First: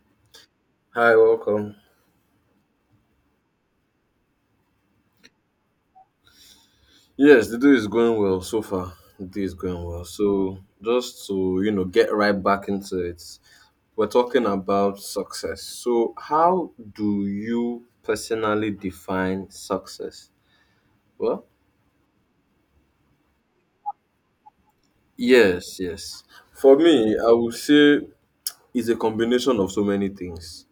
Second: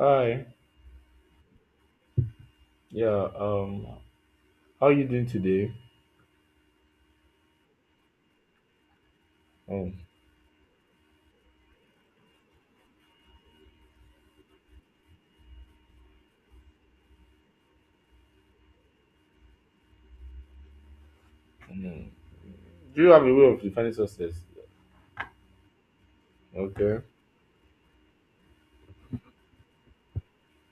Hi. Hi, welcome. Yeah. Um. How you doing today? Yes, the day is going well so far. The day is going Um. well. So, just to get right back into it, we're talking about success. So, how do you personally define success? Well, mm. Do you have a way of defining success? yes, yes. For Okay. me, I would say it's a combination of so many things,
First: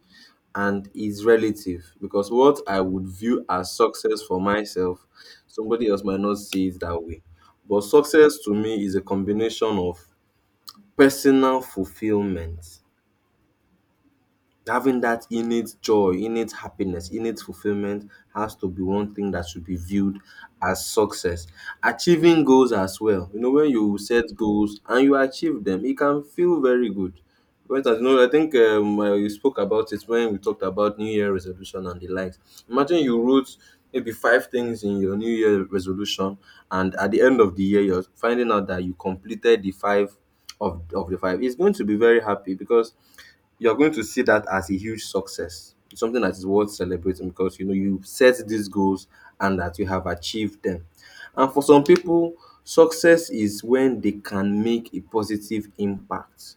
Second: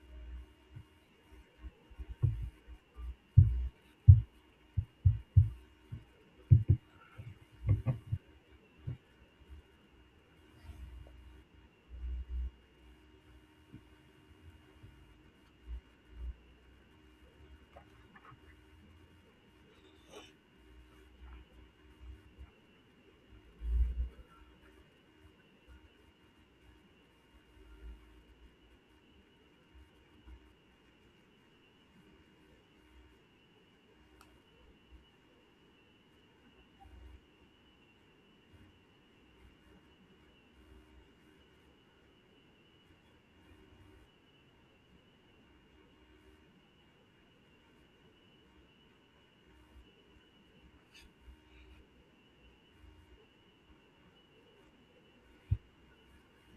and is relative because what I would view as success for myself, somebody else might not see it that way. But success to me is a combination of personal fulfillment. Having that innate joy, innate happiness, innate fulfillment has to be one thing that should be viewed as success. Achieving goals as well. You know, when you set goals and you achieve them, it can feel very good. For instance, I think you spoke about it when we talked about New Year resolution and the likes. Imagine you wrote maybe five things in your New Year resolution, and at the end of the year, you're finding out that you completed the five of the five. It's going to be very happy because you're going to see that as a huge success. It's something that is worth celebrating because you know you set these goals and that you have achieved them. And for some people, success is when they can make a positive impact,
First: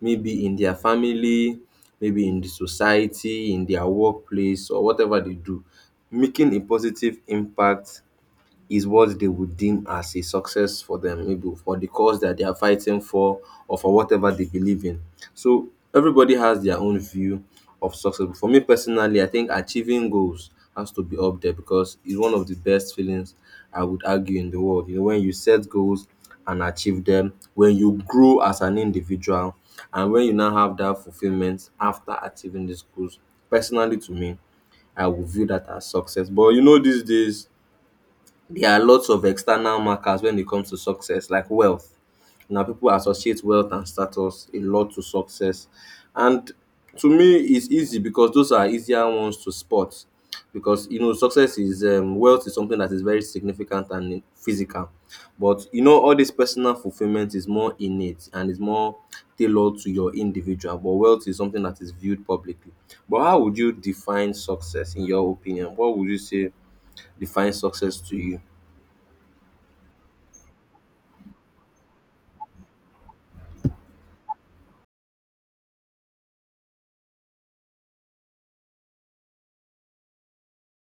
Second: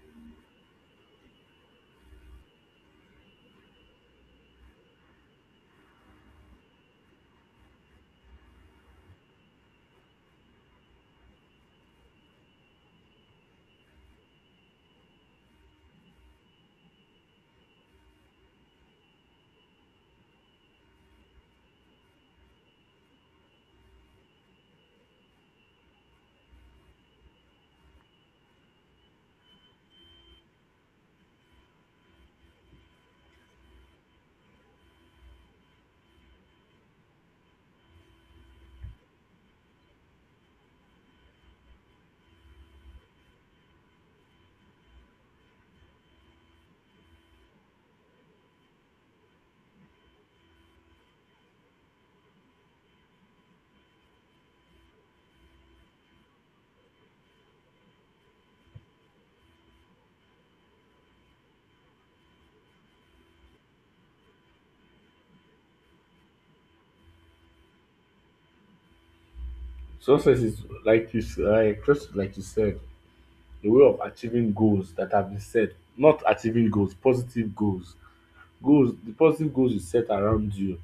maybe in their family, maybe in the society, in their workplace, or whatever they do. Making a positive impact is what they would deem as a success for them, maybe for the cause that they are fighting for or for whatever they believe in. So everybody has their own view of success. But for me personally, I think achieving goals has to be up there because it's one of the best feelings I would argue in the world. You know, when you set goals and achieve them, when you grow as an individual, and when you now have that fulfillment after achieving these goals, personally to me, I would view that as success. But you know, these days, there are lots of external markers when it comes to success like wealth. Now people associate wealth and status a lot to success. And to me it's easy because those are easier ones to spot because you know success is wealth is something that is very significant and physical. But you know all this personal fulfillment is more innate and is more tailored to your individual. But wealth is something that is viewed publicly. But how would you define success in your opinion? What would you say defines success to you? Success is like like just like you said, a way of achieving goals that have been set. Not achieving goals, positive goals. Goals, the positive goals you set around you,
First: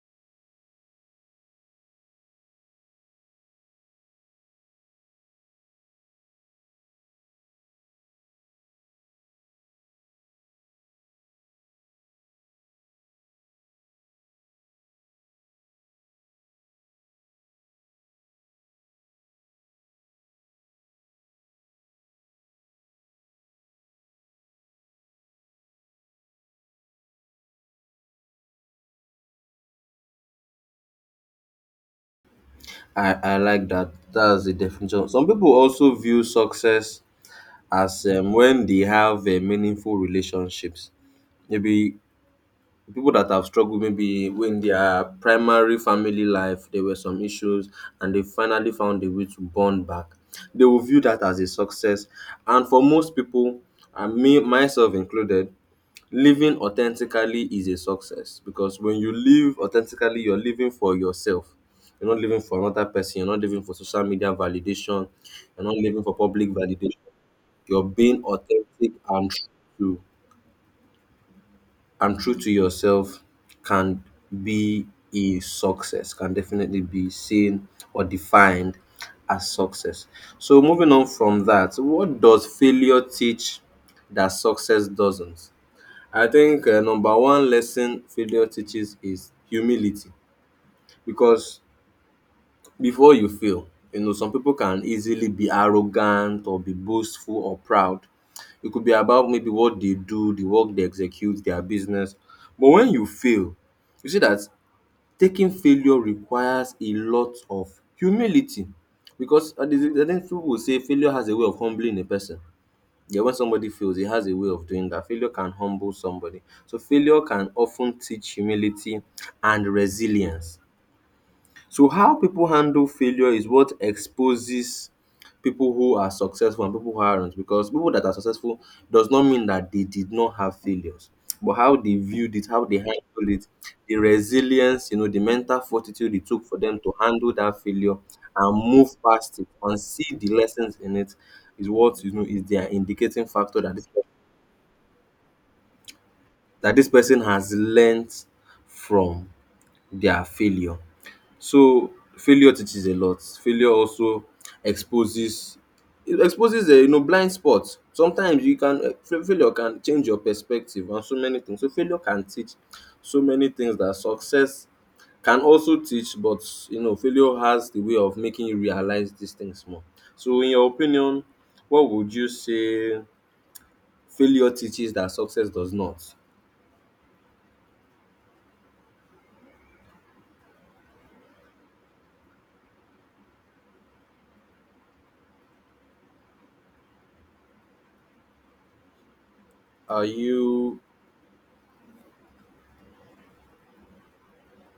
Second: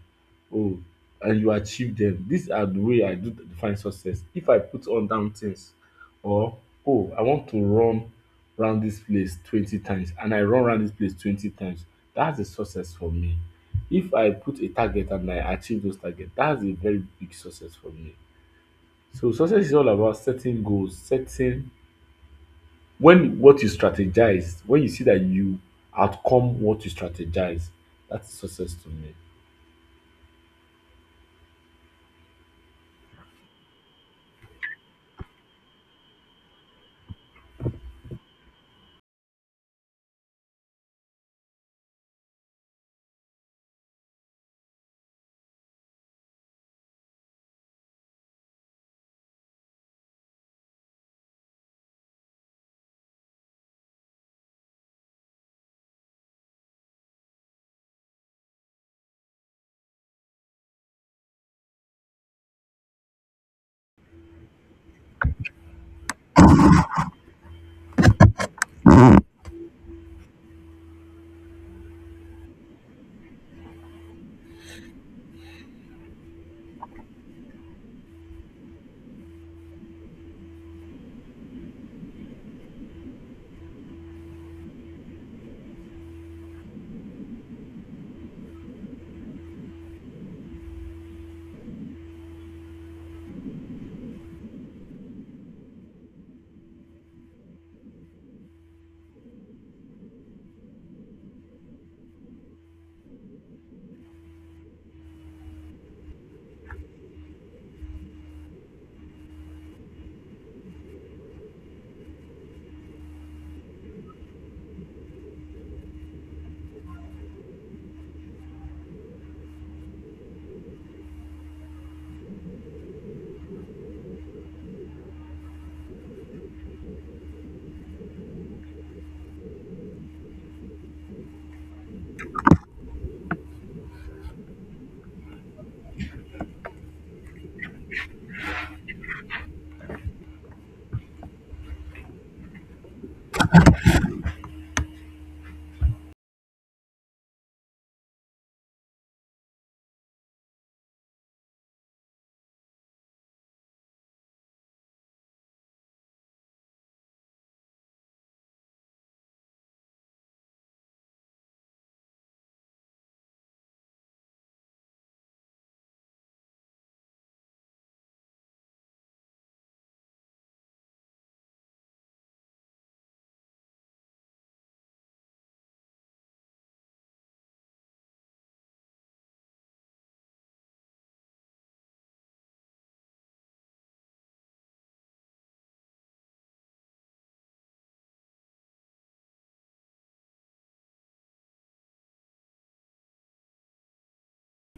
oh, and you achieve them. These are the way I do define success. If I put on down things, or oh, I want to run round this place 20 times, and I run round this place 20 times, that's a success for me. If I put a target and I achieve those targets, that's a very big success for me. So success is all about setting goals, setting when what you strategize, when you see that you outcome what you strategize, that's success to me. I like that. That's the definition. Some people also view success as when they have meaningful relationships. Maybe people that have struggled, maybe when their primary family life, there were some issues and they finally found a way to bond back. They will view that as a success. And for most people, and me, myself included, living authentically is a success because when you live authentically, you're living for yourself. You're not living for another person. You're not living for social media validation. You're not living for public validation. You're being authentic to and true to yourself can be a success. Can definitely be seen or defined as success. So moving on from that, what does failure teach that success doesn't? I think number one lesson failure teaches is humility because before you fail, you know, some people can easily be arrogant or be boastful or proud. It could be about maybe what they do, the work they execute, their business. But when you fail, you see that taking failure requires a lot of humility because I think people will say failure has a way of humbling a person. Yeah, when somebody fails, it has a way of doing that. Failure can humble somebody. So failure can often teach humility and resilience. So how people handle failure is what exposes people who are successful and people who aren't because people that are successful does not mean that they did not have failures. But how they viewed it, how they handled it, the resilience, you know, the mental fortitude it took for them to handle that failure and move past it and see the lessons in it is what you know is their indicating factor that this person has learned from their failure. So failure teaches a lot. Failure also exposes. It exposes blind spots. Sometimes you can failure can change your perspective and so many things. So failure can teach so many things that success can also teach but you know failure has the way of making you realize these things more. So in your opinion what would you say failure teaches that success does not? Are you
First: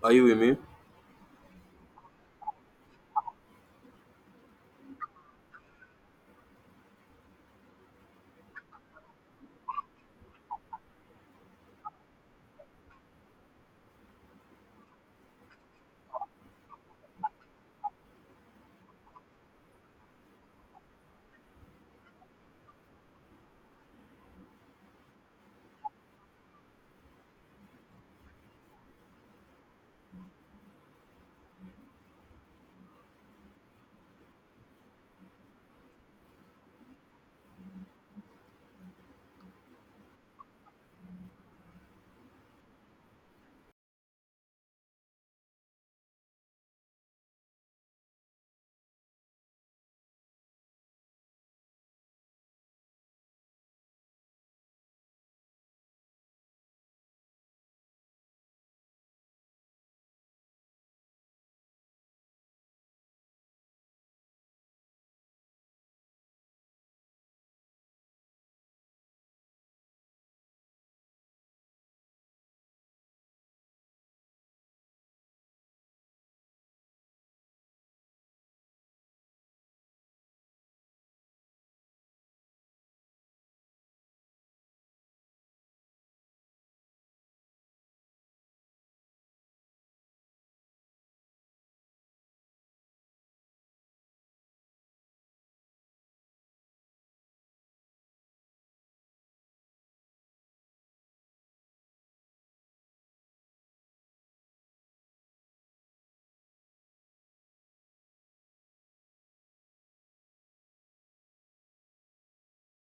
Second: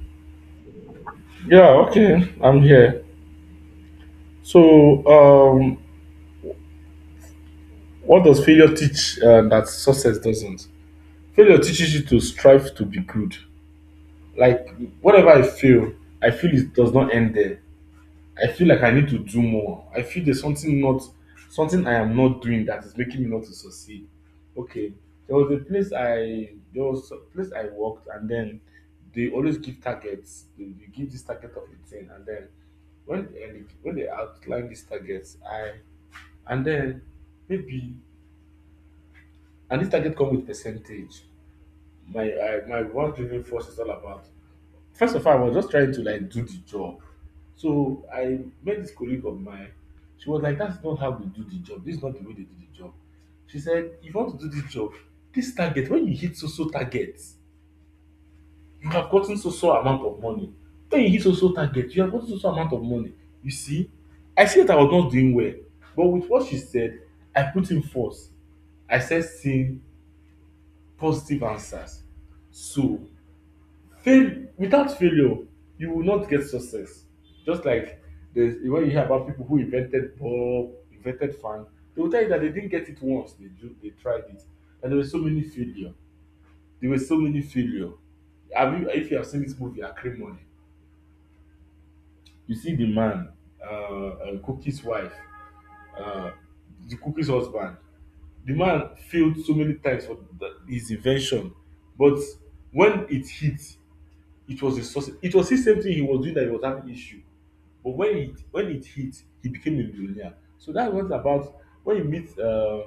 are you with me? Yeah, okay, I'm here. So, what does failure teach that success doesn't? Failure teaches you to strive to be good. Like, whatever I feel it does not end there. I feel like I need to do more. I feel there's something not, something I am not doing that is making me not to succeed. Okay, there was a place there was a place I worked, and then they always give targets. They give this target of the thing, and then when they outline these targets, I. And then maybe and this target come with percentage. My one driving force is all about. First of all, I was just trying to like do the job. So I met this colleague of mine. She was like, "That's not how we do the job. This is not the way they do the job." She said, "If you want to do this job, this target when you hit so so targets, you have gotten so so amount of money. When you hit so so target, you have gotten so so amount of money. You see, I see that I was not doing well, but with what she said, I put in force. I said, see positive answers. So, fail without failure, you will not get success. Just like there's when you hear about people who invented bulb, invented fan, they will tell you that they didn't get it once. They tried it, and there were so many failure. There were so many failure. If you have seen this movie Acrimony, you see the man, Cookie's wife, uh, the Cookie's husband. The man failed so many times for his invention, but when it hit, it was his success. It was his same thing he was doing that he was having issue. But when it hit, he became a millionaire. So that's what about when you meet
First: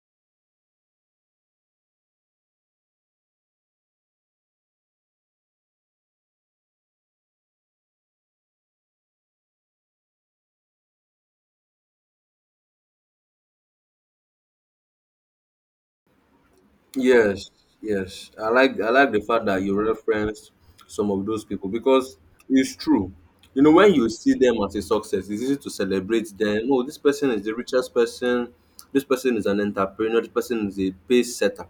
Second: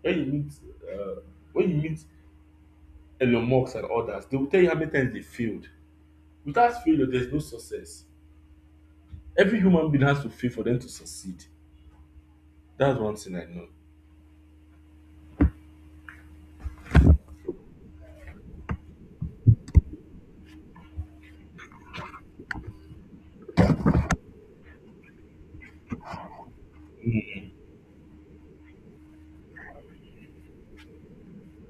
when you meet uh, when you meet Elon Musk and others, they will tell you how many times they failed. Without failure, there's no success. Every human being has to fail for them to succeed. That's one thing I know. Yes, yes. I like the fact that you referenced some of those people because it's true. You know, when you see them as a success, it's easy to celebrate them. Oh, this person is the richest person. This person is an entrepreneur. This person is a pace setter.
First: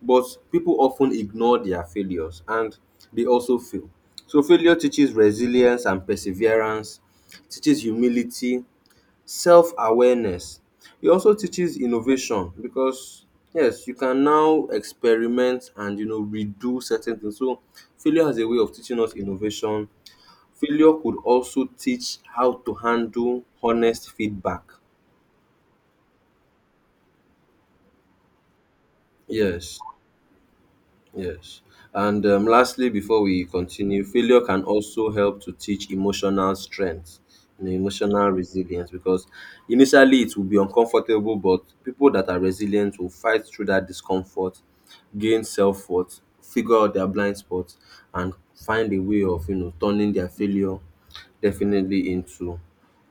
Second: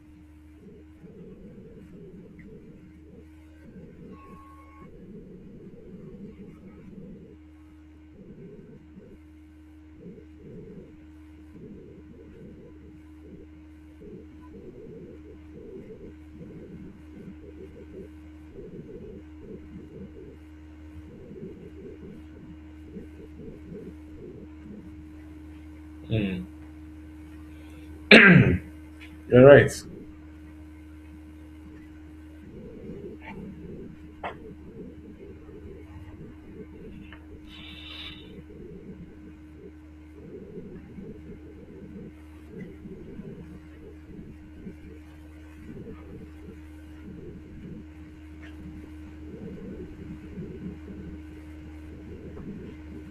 But people often ignore their failures and they also fail. So failure teaches resilience and perseverance, teaches humility, self-awareness. E also teaches innovation because yes, you can now experiment and you know redo certain things. So failure has a way of teaching us innovation. Failure could also teach how to handle honest feedback. Mm. You're right. Yes. Yes. And lastly, before we continue, failure can also help to teach emotional strength, you know, emotional resilience, because initially it will be uncomfortable, but people that are resilient will fight through that discomfort, gain self worth, figure out their blind spots, and find a way of, you know, turning their failure definitely into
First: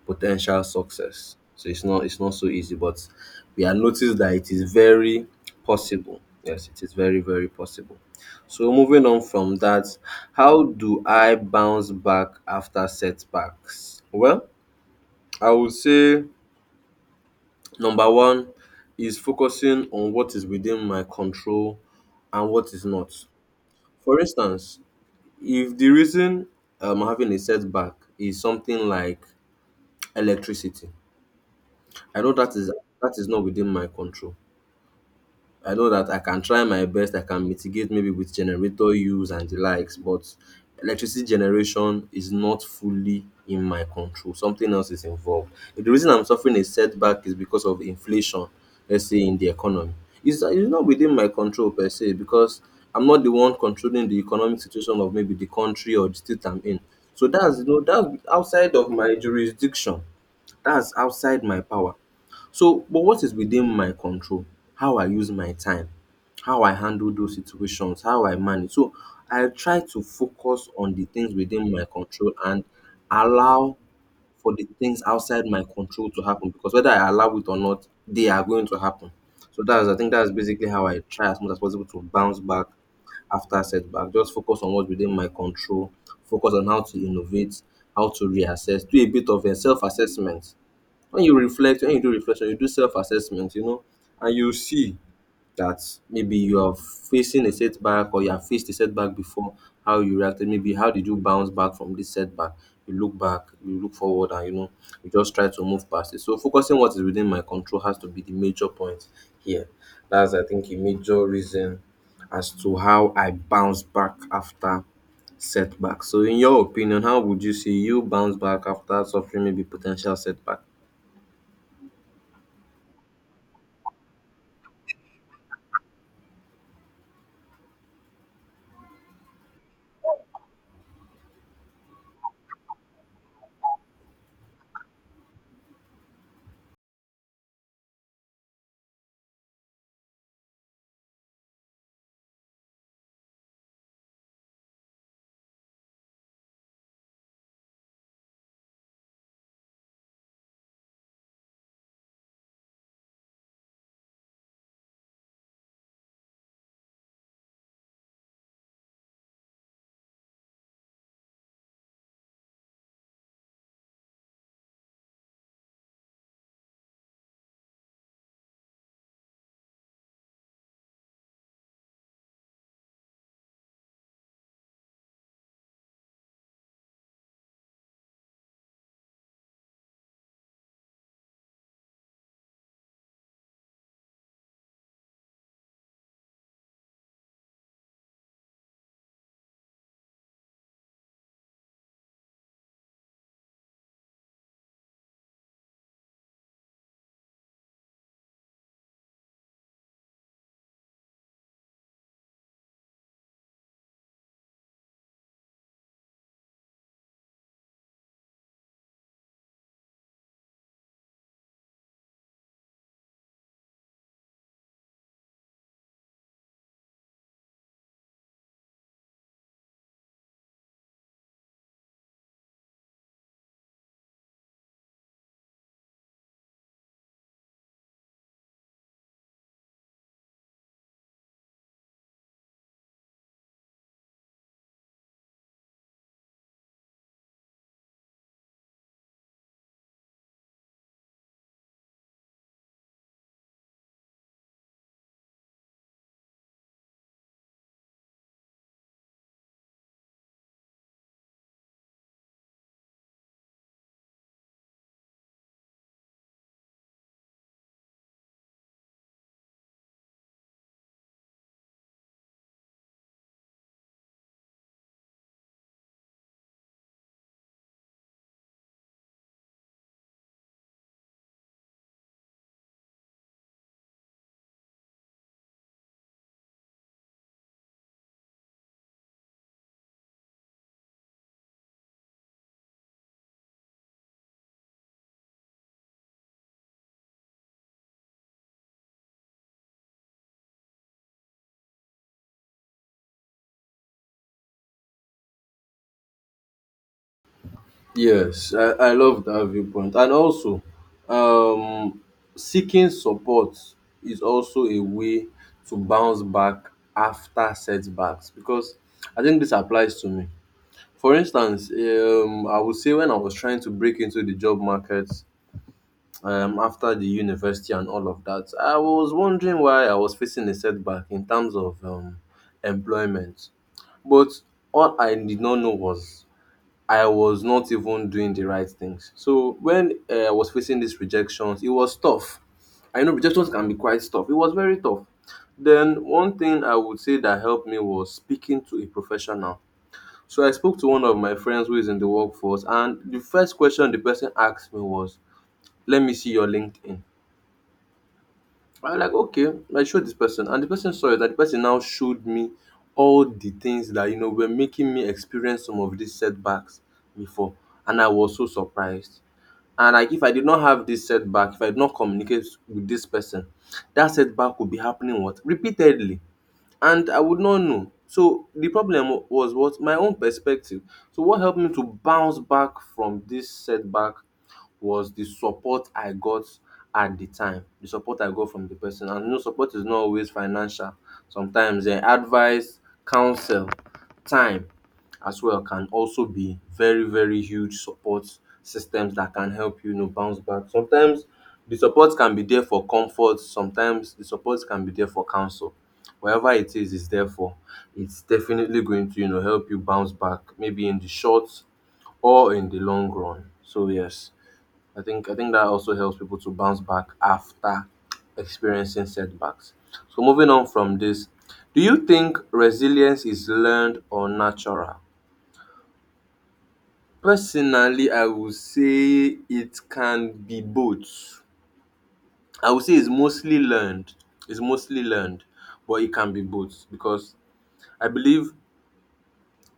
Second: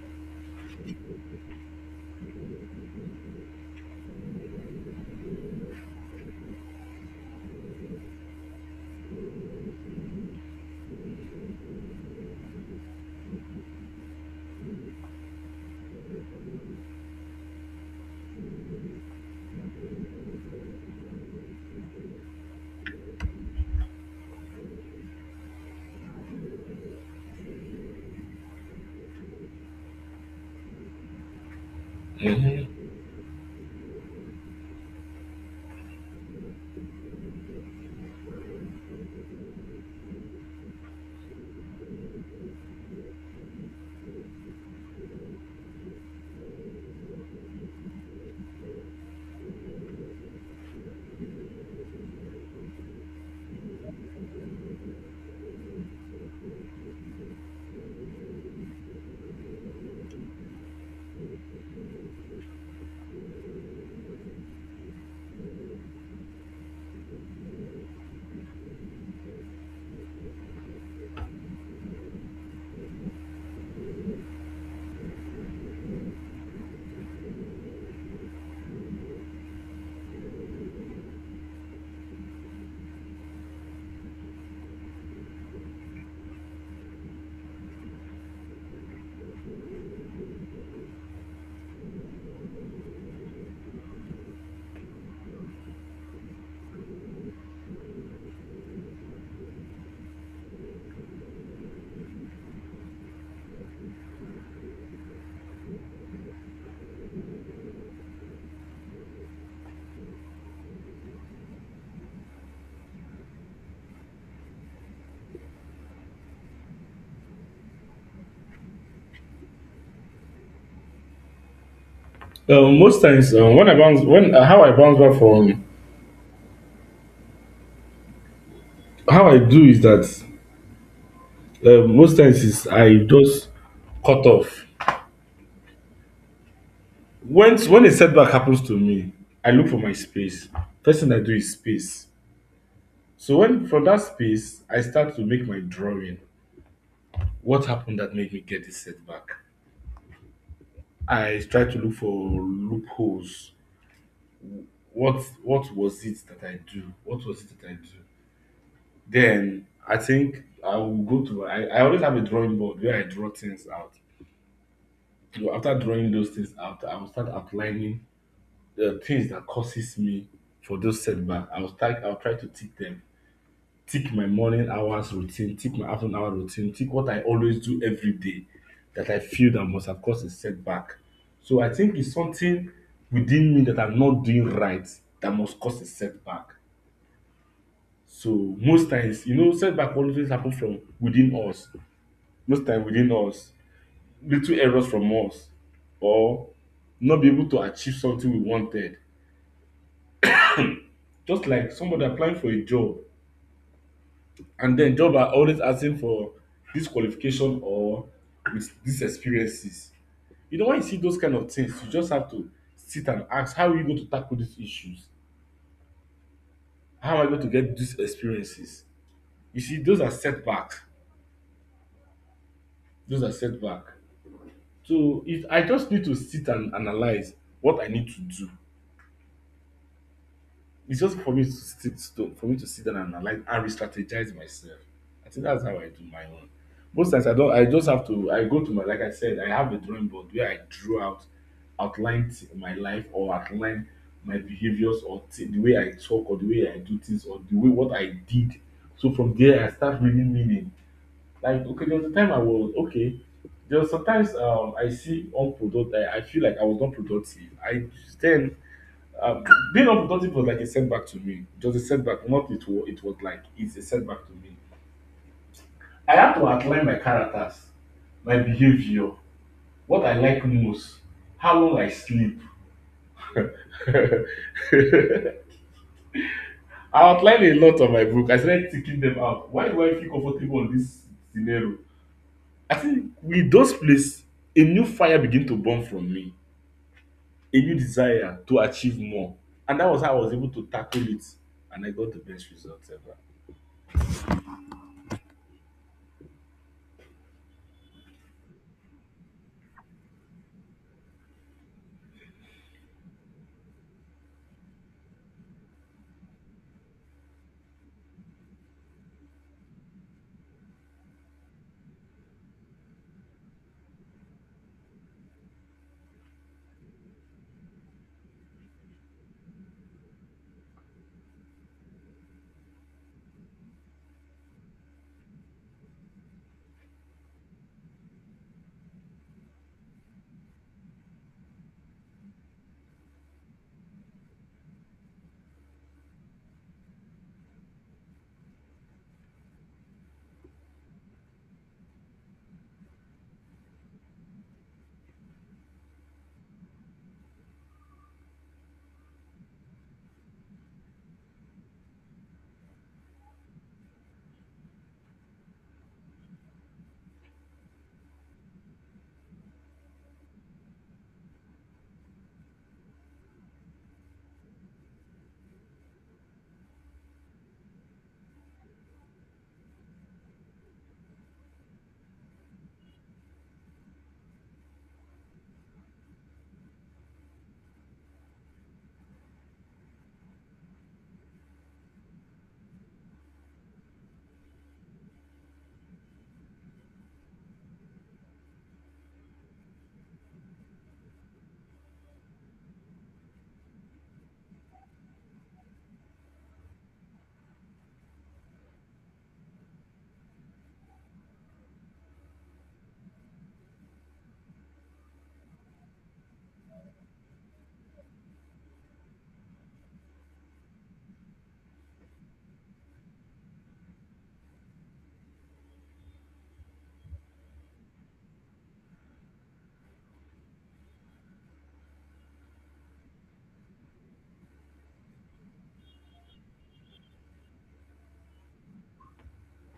potential success. So it's not so easy, but we have noticed that it is very possible. Yes, it is very, very possible. So moving on from that, how do I bounce back after setbacks? Well, I would say number one is focusing on what is within my control and what is not. For instance, if the reason I'm having a setback is something like electricity, I know that is not within my control. I know that I can try my best, I can mitigate maybe with generator use and the likes, but electricity generation is not fully in my control. Something else is involved. The reason I'm suffering a setback is because of inflation, let's say in the economy. It's not within my control per se because I'm not the one controlling the economic situation of maybe the country or the state I'm in. So that's you know that's outside of my jurisdiction. That's outside my power. So but what is within my control? How I use my time, how I handle those situations, how I manage. So I try to focus on the things within my control and allow for the things outside my control to happen because whether I allow it or not, they are going to happen. So that's I think that's basically how I try as much as possible to bounce back after setback. Just focus on what's within my control, focus on how to innovate, how to reassess, do a bit of a self-assessment. When you reflect, when you do reflection, you do self-assessment, you know, and you see that maybe you are facing a setback or you have faced a setback before, how you reacted, maybe how did you bounce back from this setback. You look back, you look forward, and you know, you just try to move past it. So focusing what is within my control has to be the major point here. That's, I think, a major reason as to how I bounce back after setback. So in your opinion, how would you say you bounce back after suffering maybe potential setback? Most times when I bounce, when how I bounce back from how I do is that most times is I just cut off. When a setback happens to me, I look for my space. First thing I do is space. So when from that space, I start to make my drawing. What happened that made me get this setback? I try to look for loopholes. What was it that I do? What was it that I do? Then I think I will go to I always have a drawing board where I draw things out. So after drawing those things out, I will start outlining the things that causes me for those setbacks. I'll try to tick them tick my morning hours routine, tick my afternoon hour routine, tick what I always do every day that I feel that must have caused a setback. So I think it's something within me that I'm not doing right that must cause a setback. So most times, you know, setback always happen from within us. Most time within us, little errors from us, or not be able to achieve something we wanted. Just like somebody applying for a job, and then job are always asking for this qualification or with these experiences. You know, when you see those kind of things, you just have to sit and ask, how are you going to tackle these issues? How am I going to get these experiences? You see, those are setbacks. Those are setbacks. So if I just need to sit and analyze what I need to do. It's just for me to sit for me to sit down and analyze and re-strategize myself. I think that's how I do my own. Most times I don't I just have to I go to my like I said, I have a drawing board where I drew out outlined my life or outline my behaviors or the way I talk or the way I do things or the way what I did. So from there I start reading meaning. Like okay, there was a time I was okay. There was sometimes I see unproductive I feel like I was not productive. I then um, being unproductive was like a setback to me. It was a setback, not it was, it was like it's a setback to me. I had to outline my characters, my behavior, what I like most, how long I sleep. I outlined a lot on my book. I started ticking them out. Why do I feel comfortable in this scenario? I think with those places, a new fire began to burn from me, a new desire to achieve more. And that was how I was able to tackle it. And I got the best results ever. Yes, I love that viewpoint. And also, um, seeking support is also a way to bounce back after setbacks because I think this applies to me. For instance, I would say when I was trying to break into the job market after the university and all of that, I was wondering why I was facing a setback in terms of employment. But all I did not know was I was not even doing the right things. So when I was facing these rejections, it was tough. I know rejections can be quite tough. It was very tough. Then one thing I would say that helped me was speaking to a professional. So I spoke to one of my friends who is in the workforce, and the first question the person asked me was, "Let me see your LinkedIn." I was like, okay, I showed this person, and the person saw it, and the person now showed me all the things that were making me experience some of these setbacks before, and I was so surprised. And like, if I did not have this setback, if I did not communicate with this person, that setback would be happening what repeatedly, and I would not know. So the problem was what my own perspective. So what helped me to bounce back from this setback was the support I got at the time, the support I got from the person. And support is not always financial. Sometimes advice, counsel, time as well can also be very, very huge support systems that can help you bounce back. Sometimes the support can be there for comfort, sometimes the support can be there for counsel. Whatever it is there for. It's definitely going to, help you bounce back, maybe in the short or in the long run. So yes. I think that also helps people to bounce back after experiencing setbacks. So moving on from this, do you think resilience is learned or natural? Personally, I would say it can be both. I would say it's mostly learned. It's mostly learned, but it can be both because I believe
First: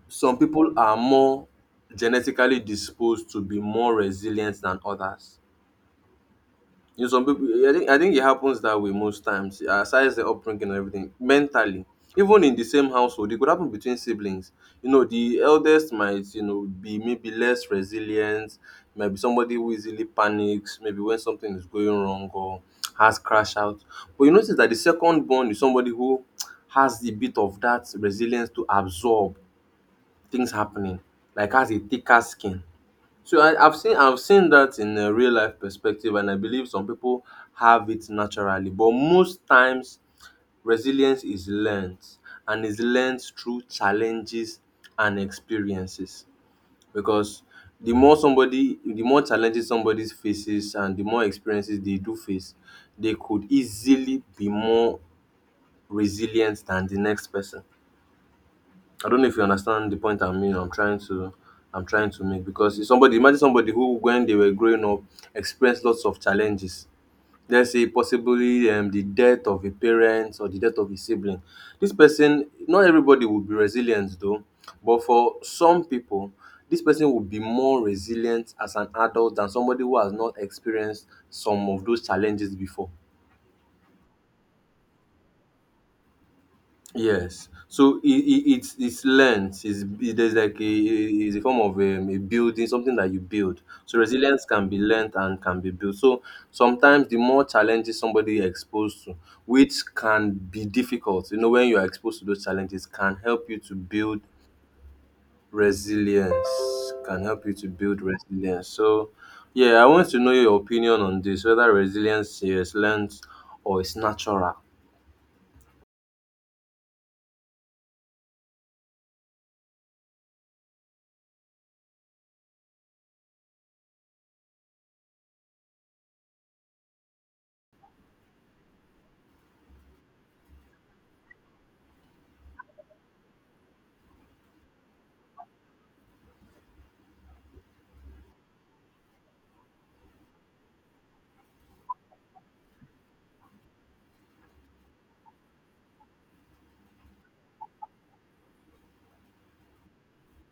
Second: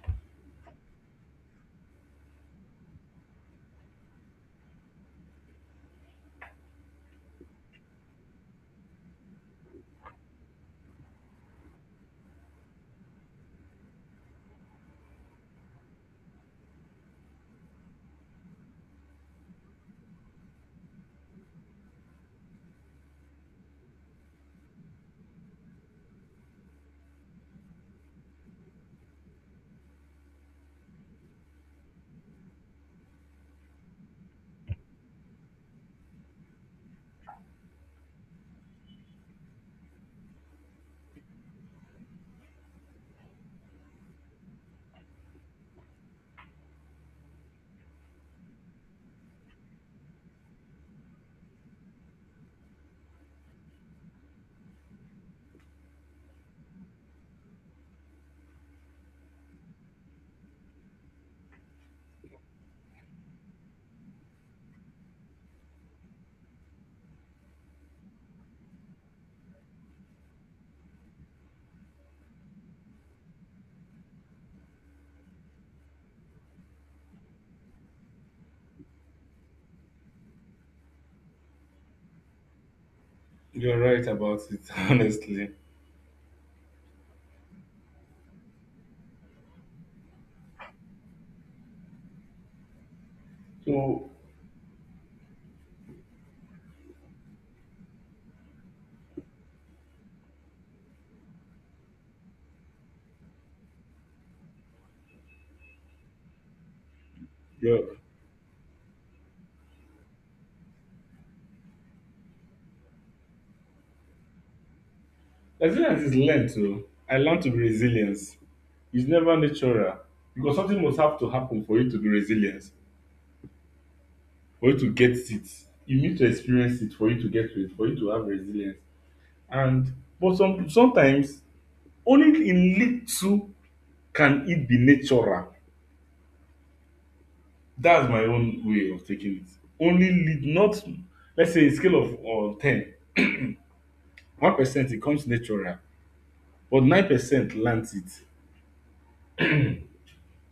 some people are more genetically disposed to be more resilient than others. In some people, I think it happens that way most times aside the upbringing and everything mentally. Even in the same household, it could happen between siblings. You know, the eldest might, be maybe less resilient, might be somebody who easily panics maybe when something is going wrong or has crash out, but you notice that the second born is somebody who has a bit of that resilience to absorb things happening, like has a thicker skin. So I've seen that in a real life perspective, and I believe some people have it naturally. But most times, resilience is learned, and is learned through challenges and experiences. Because the more challenges somebody faces, and the more experiences they do face, they could easily be more resilient than the next person. I don't know if you understand the point I mean. I'm trying to make because if somebody, imagine somebody who when they were growing up experienced lots of challenges. Let's say possibly the death of a parent or the death of a sibling. This person, not everybody will be resilient though, but for some people, this person will be more resilient as an adult than somebody who has not experienced some of those challenges before. You're right about it, honestly. Yes. So it's length. It's, it, there's like a It's a form of a building, something that you build. So So, resilience can be learned and can be built. So sometimes the more challenges somebody exposed to, which can be difficult, you know, when you are exposed to those challenges, can help you to build resilience. Can help you to yeah, build resilience. So yeah, I want to know your opinion on this, whether resilience is learned or it's natural. resilience is learned too. I learned to be resilient. It's never natural because something must have to happen for you to be resilient, for you to get it. You need to experience it for you to get to it, for you to have resilience. And but some sometimes only in little can it be natural. That's my own way of taking it. Only lit- not let's say a scale of ten. 1% it comes natural, but 9% learns it.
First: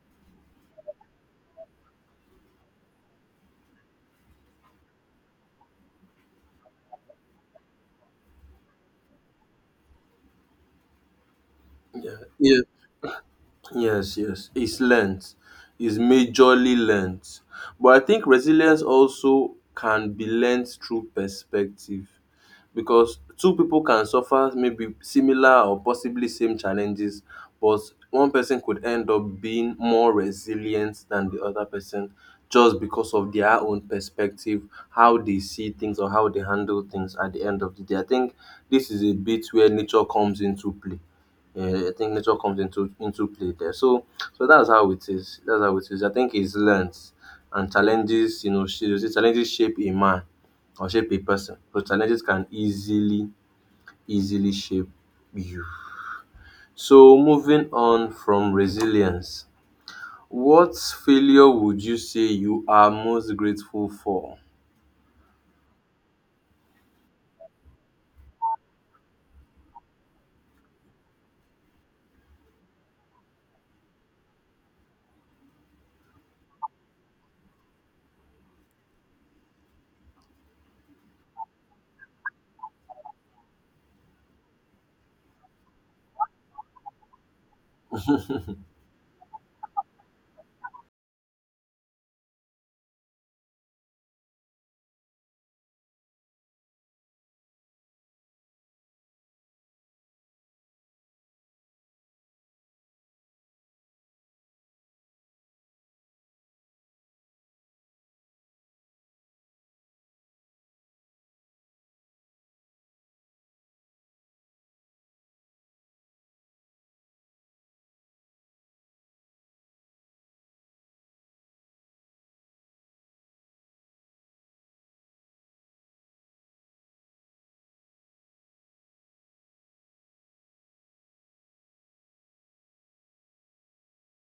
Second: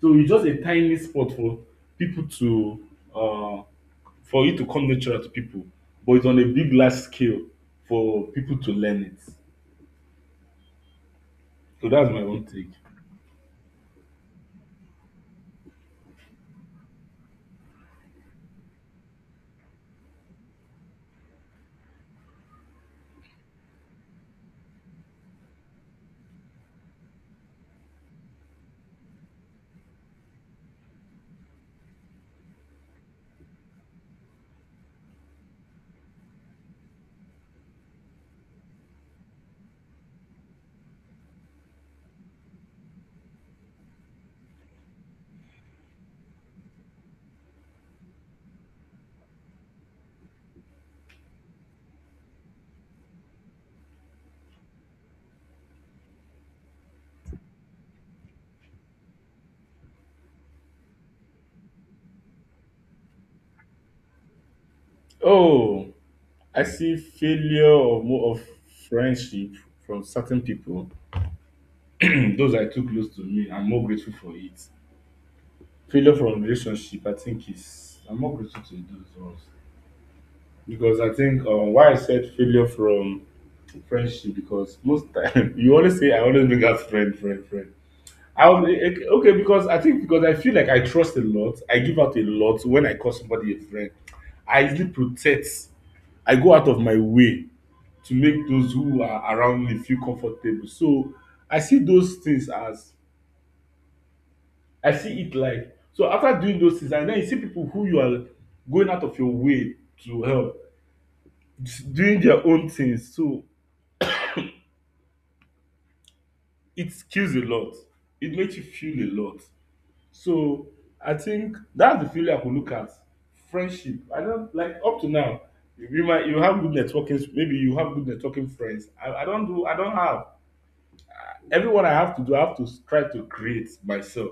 So it's just a tiny spot for people to uh, for it to come natural to people, but it's on a big large scale for people to learn it. So that's Yeah. my own Yeah. take. Yes, yes. It's length. It's majorly length. But I think resilience also can be learned through perspective because two people can suffer maybe similar or possibly same challenges, but one person could end up being more resilient than the other person just because of their own perspective, how they see things or how they handle things at the end of the day. I think this is a bit where nature comes into play. Yeah, I think nature comes into play there. So so that's how it is. That's how it is. I think it's learned and challenges, you know, you see, challenges shape a man or shape a person. So challenges can easily, easily shape you. So moving on from resilience, what failure would you say you are most grateful for? Oh, I see failure of more of friendship from certain people. Those are too close to me. I'm more grateful for it. Failure from relationship, I think is I'm more grateful to those ones. Because I think why I said failure from friendship because most time you always say I always bring out friend. I was eh, eh, okay because I think because I feel like I trust a lot. I give out a lot when I call somebody a friend. I easily protect. I go out of my way to make those who are around me feel comfortable. So I see those things as I see it like so after doing those things and then you see people who you are going out of your way to help doing their own things. So it kills a lot. It makes you feel a lot. So I think that's the failure I could look at. Friendship. I don't like up to now. You might you have good networking. Maybe you have good networking friends. I don't do. I don't have. Everyone I have to do, I have to try to create myself.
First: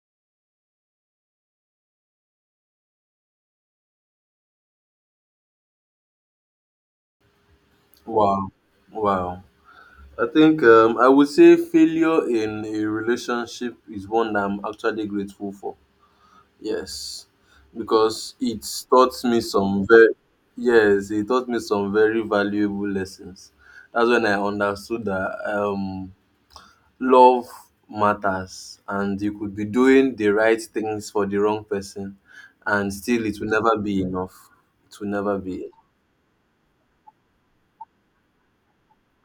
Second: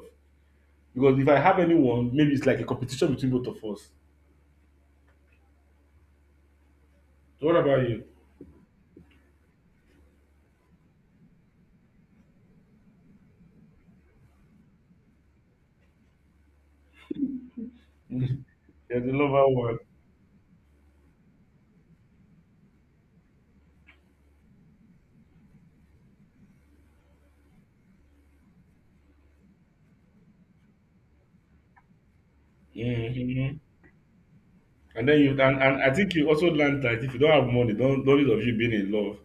Because if I have anyone, maybe it's like a competition between both of us. So what about you? Wow. Wow. I think I would say failure in a relationship is one that I'm actually grateful for. Yes, because it You're the taught me lover one. some very yes, it taught me some very valuable lessons. That's when I understood that love matters, and you could be doing the right things for the wrong person, and still it will Hmm. never be enough. It And will then never be. and I think you also learned that if you don't have money, don't need of you being in love.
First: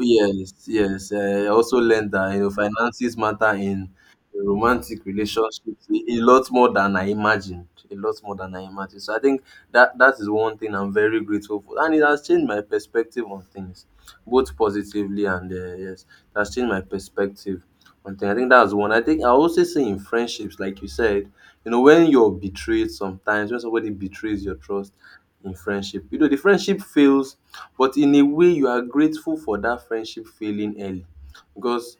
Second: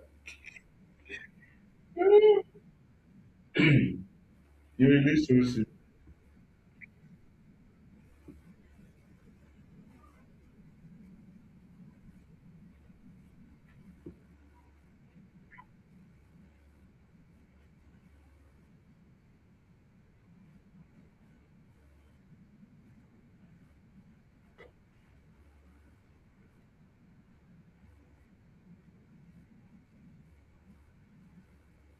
Yes, yes. I also learned that finances matter in the You will romantic lose. relationship, a lot more than I imagined, a lot more than I imagined. So I think that is one thing I'm very grateful for, and it has changed my perspective on things, both positively and yes, it has changed my perspective on things. I think that's one. I think I also say in friendships, like you said, you know, when you're betrayed, sometimes when somebody betrays your trust in friendship, you know, the friendship fails, but in a way you are grateful for that friendship failing early because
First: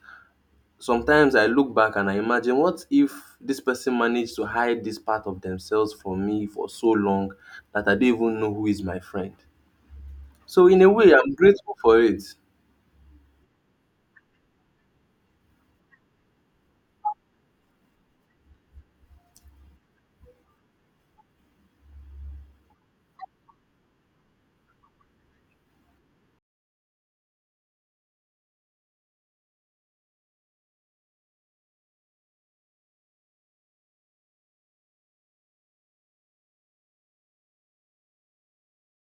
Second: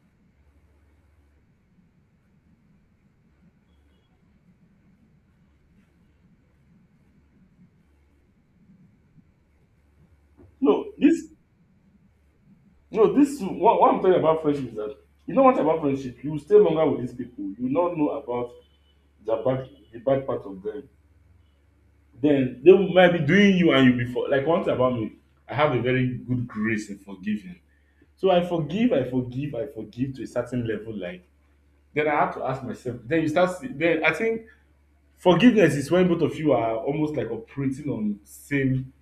sometimes I look back and I imagine what if this person managed to hide this part of themselves from me for so long that I don't even know who is my friend. So in a No, way, this I'm grateful for it. no, this what I'm talking about friendship is that you know what about friendship? You stay longer with these people. You not know about the bad part of them. Then they will- might be doing you and you before. Like one thing about me, I have a very good grace in forgiving. So I forgive to a certain level. Like then I have to ask myself. Then you start. See- Then I think forgiveness is when both of you are almost like operating on same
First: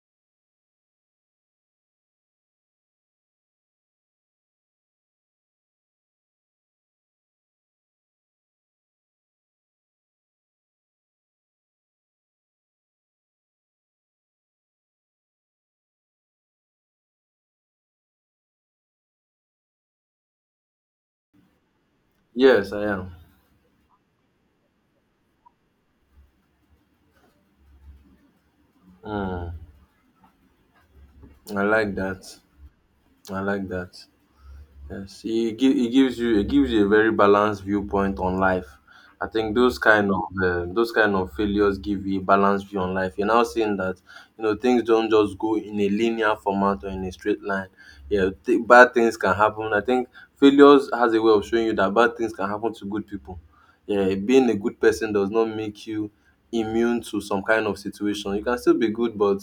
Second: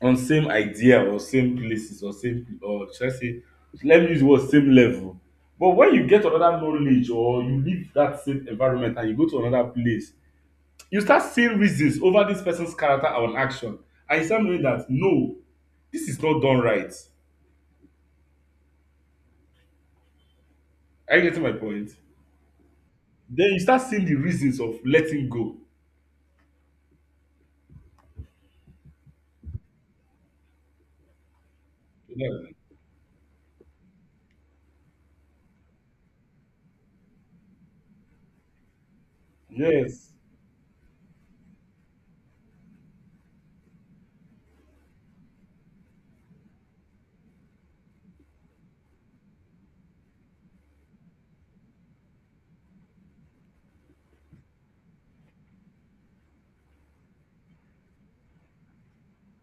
idea or same places or same or should I say let me use the word same level. But when you get another knowledge or you leave that same environment and you go to another place, you start seeing reasons over this person's character and action, and you start knowing that no, this is not done right. Are you getting my point? Yes, I am. Then you start seeing the reasons of letting go. Mm, I like that. Yeah. I like that. Yes, it gives you a very balanced viewpoint on life. I think Yes, those kind of failures give you a balanced view on life. You're now seeing that you know things don't just go in a linear format or in a straight line. Yeah, bad things can happen. I think failures has a way of showing you that bad things can happen to good people. Yeah, being a good person does not make you immune to some kind of situation. You can still be good, but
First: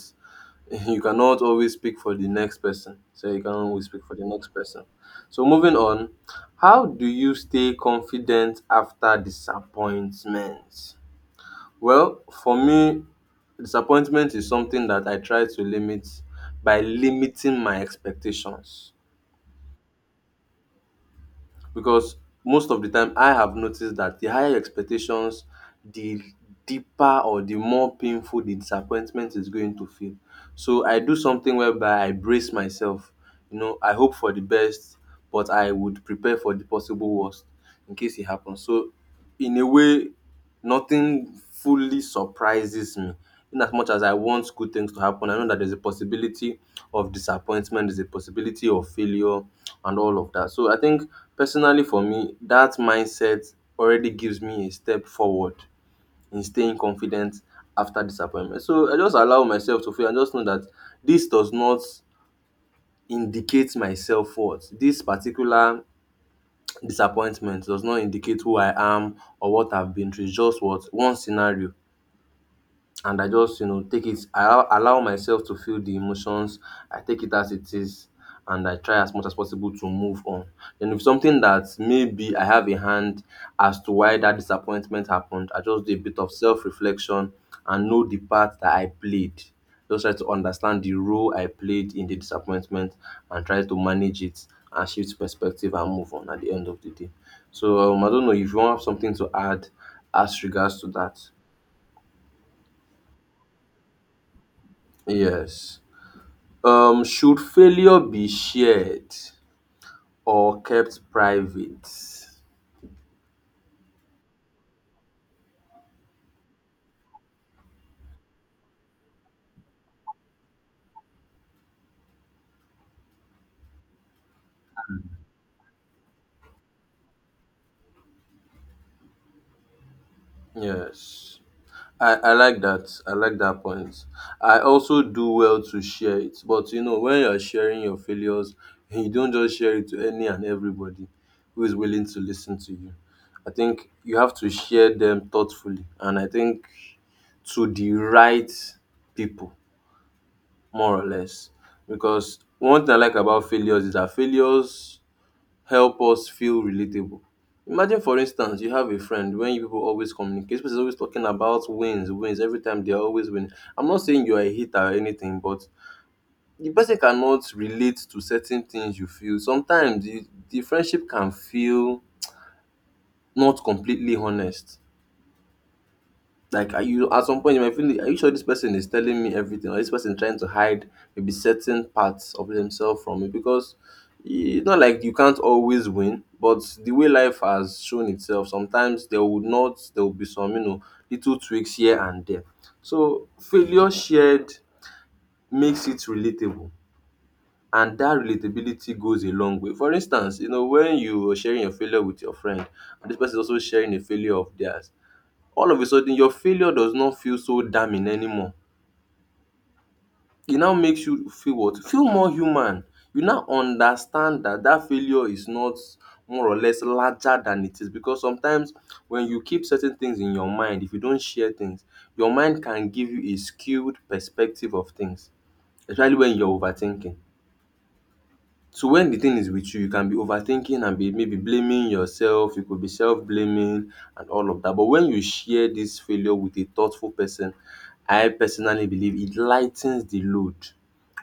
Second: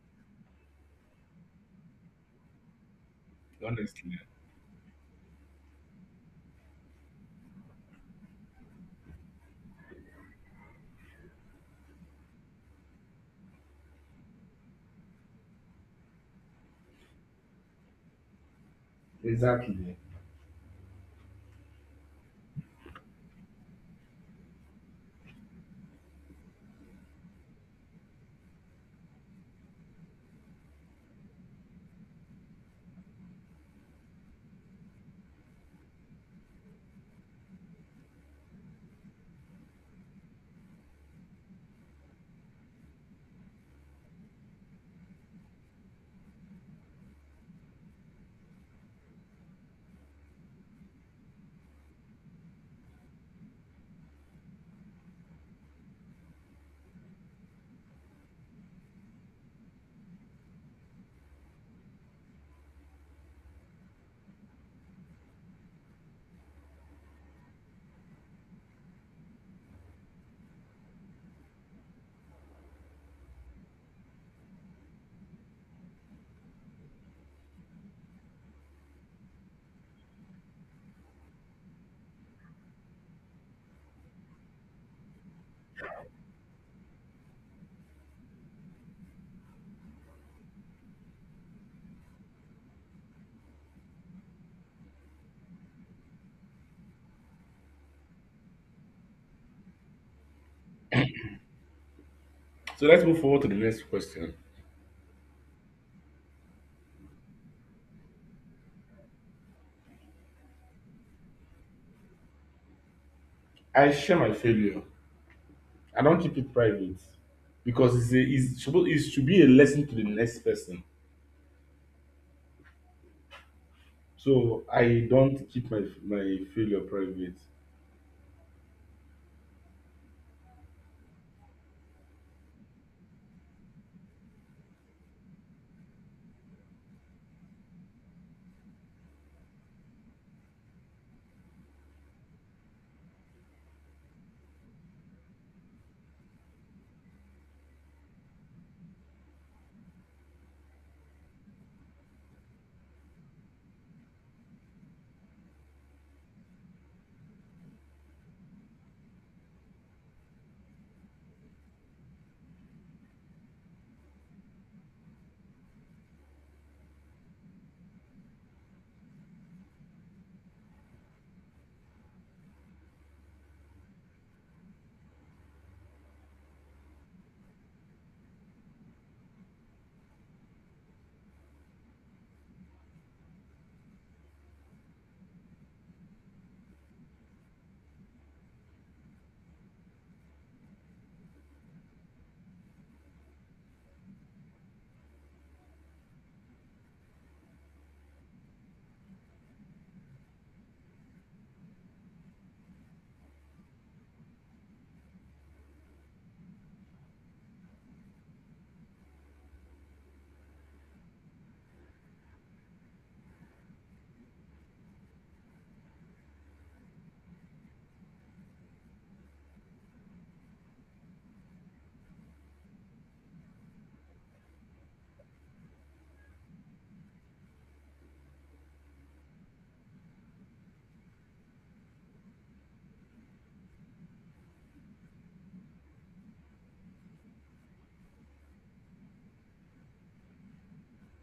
you cannot always speak for the next person. So you cannot always speak for honestly. the next person. So moving on, how do you stay confident after disappointment? Well, for me, disappointment is something that I try to limit by limiting my expectations, Exactly. because most of the time I have noticed that the higher your expectations, the deeper or the more painful the disappointment is going to feel. So I do something whereby I brace myself. You know, I hope for the best, but I would prepare for the possible worst in case it happens. So in a way nothing fully surprises me. In as much as I want good things to happen, I know that there's a possibility of disappointment, there's a possibility of failure, and all of that. So I think personally for me, that mindset already gives me a step forward in staying confident after disappointment. So I just allow myself to fail and just know that this does not indicate my self worth. This particular disappointment does not indicate who I am or what I've been through. It's just what one scenario, and I just, you know, take it, I allow myself to feel the emotions. I take it as it is and I try as much as possible to move on. Then, if something that maybe I have a hand as to why that disappointment happened, I just do a bit of self reflection and know the part that I played. Just try to understand the role I played in the disappointment and try to manage it and shift perspective and move on at the end of the day. So I don't know if you want something to add as regards to that. So let's move forward to the next question. Yes. Um, should failure be shared or kept private? I share my failure. I don't keep it private because it's supposed it should be a lesson to the next person. So I don't keep my failure private. Yes, I like that. I like that point. I also do well to share it, but you know, when you're sharing your failures, you don't just share it to any and everybody who is willing to listen to you. I think you have to share them thoughtfully, and I think to the right people, more or less. Because one thing I like about failures is that failures help us feel relatable. Imagine for instance you have a friend, when you people always communicate, this person is always talking about wins every time, they are always winning. I'm not saying you are a hater or anything, but the person cannot relate to certain things you feel. Sometimes the friendship can feel not completely honest. Like, are you, at some point you might feel, like, are you sure this person is telling me everything, or this person trying to hide maybe certain parts of themselves from me? Because it's not like you can't always win, but the way life has shown itself, sometimes there will not, there will be some, you know, little tweaks here and there. So failure shared makes it relatable, and that relatability goes a long way. For instance, you know, when you were sharing your failure with your friend, and this person is also sharing a failure of theirs, all of a sudden your failure does not feel so damning anymore. It now makes you feel what? Feel more human. You now understand that that failure is not more or less larger than it is, because sometimes when you keep certain things in your mind, if you don't share things, your mind can give you a skewed perspective of things, especially when you're overthinking. So when the thing is with you, you can be overthinking and be maybe blaming yourself, you could be self-blaming and all of that. But when you share this failure with a thoughtful person, I personally believe it lightens the load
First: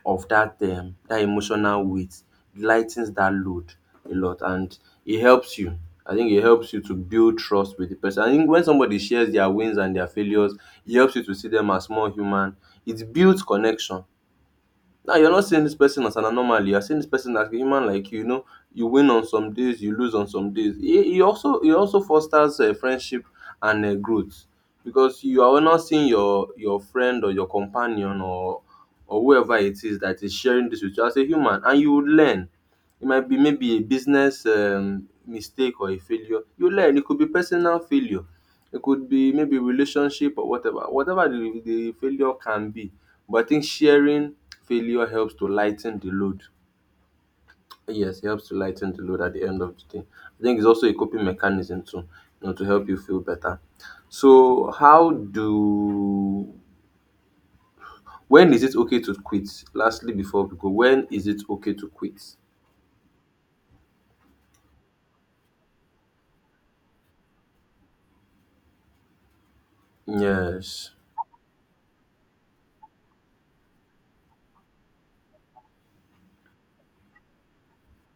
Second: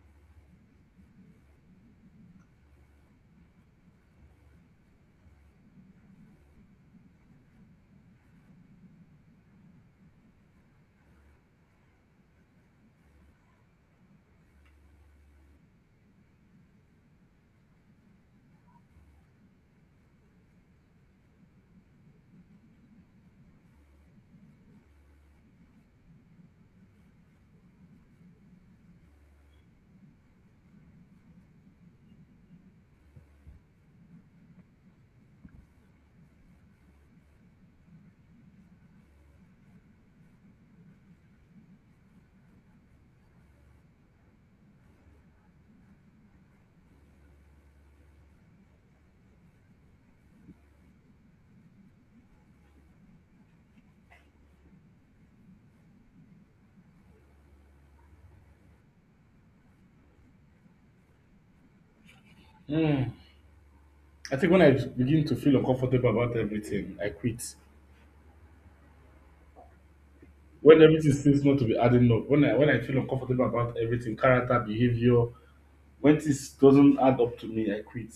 of that that emotional weight. It lightens that load a lot, and it helps you. I think it helps you to build trust with the person. I think when somebody shares their wins and their failures, it helps you to see them as more human. It builds connection. Now you're not seeing this person as an anomaly. You're seeing this person as a human like you. Know, you win on some days, you lose on some days. It, it also fosters friendship and growth, because you are not seeing your friend or your companion or whoever it is that is sharing this with you as a human, and you would learn. It might be maybe a business mistake or a failure. You learn. It could be personal failure. It could be maybe relationship or whatever. Whatever the failure can be, but I think sharing failure helps to lighten the load. Yes, it helps to lighten the load at the end of the day. I think it's also a coping mechanism too, you know, to help you feel better. So, how do when is it okay to quit? Lastly, before we go, when is it okay to quit? Hmm. I think when I begin to feel uncomfortable about everything, I quit. When Yes. everything seems not to be adding up, when I feel uncomfortable about everything, character, behavior, when this doesn't add up to me, I quit.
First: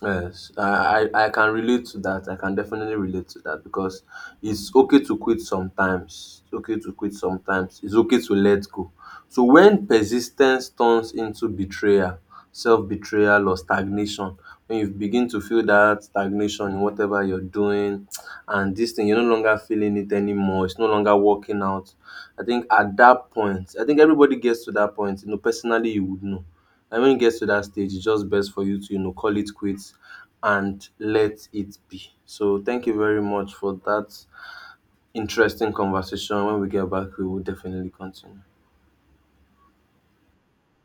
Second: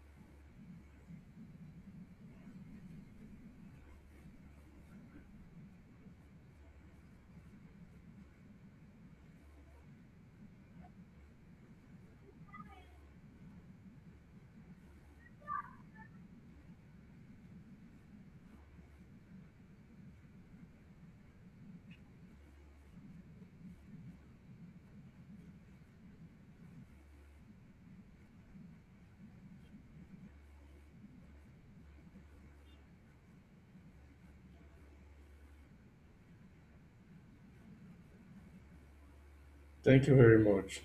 Yes, I can relate to that. I can definitely relate to that because it's okay to quit sometimes. It's okay to quit sometimes. It's okay to let go. So when persistence turns into betrayal, self-betrayal or stagnation, when you begin to feel that stagnation in whatever you're doing and this thing, you're no longer feeling it anymore. It's no longer working out. I think at that point, I think everybody gets to that point. You know, personally you would know, and when you get to that stage, it's just best for you to, you know, call it quits and let it be. So thank you very much for that interesting conversation. When we get back, we will definitely continue. Thank you very much.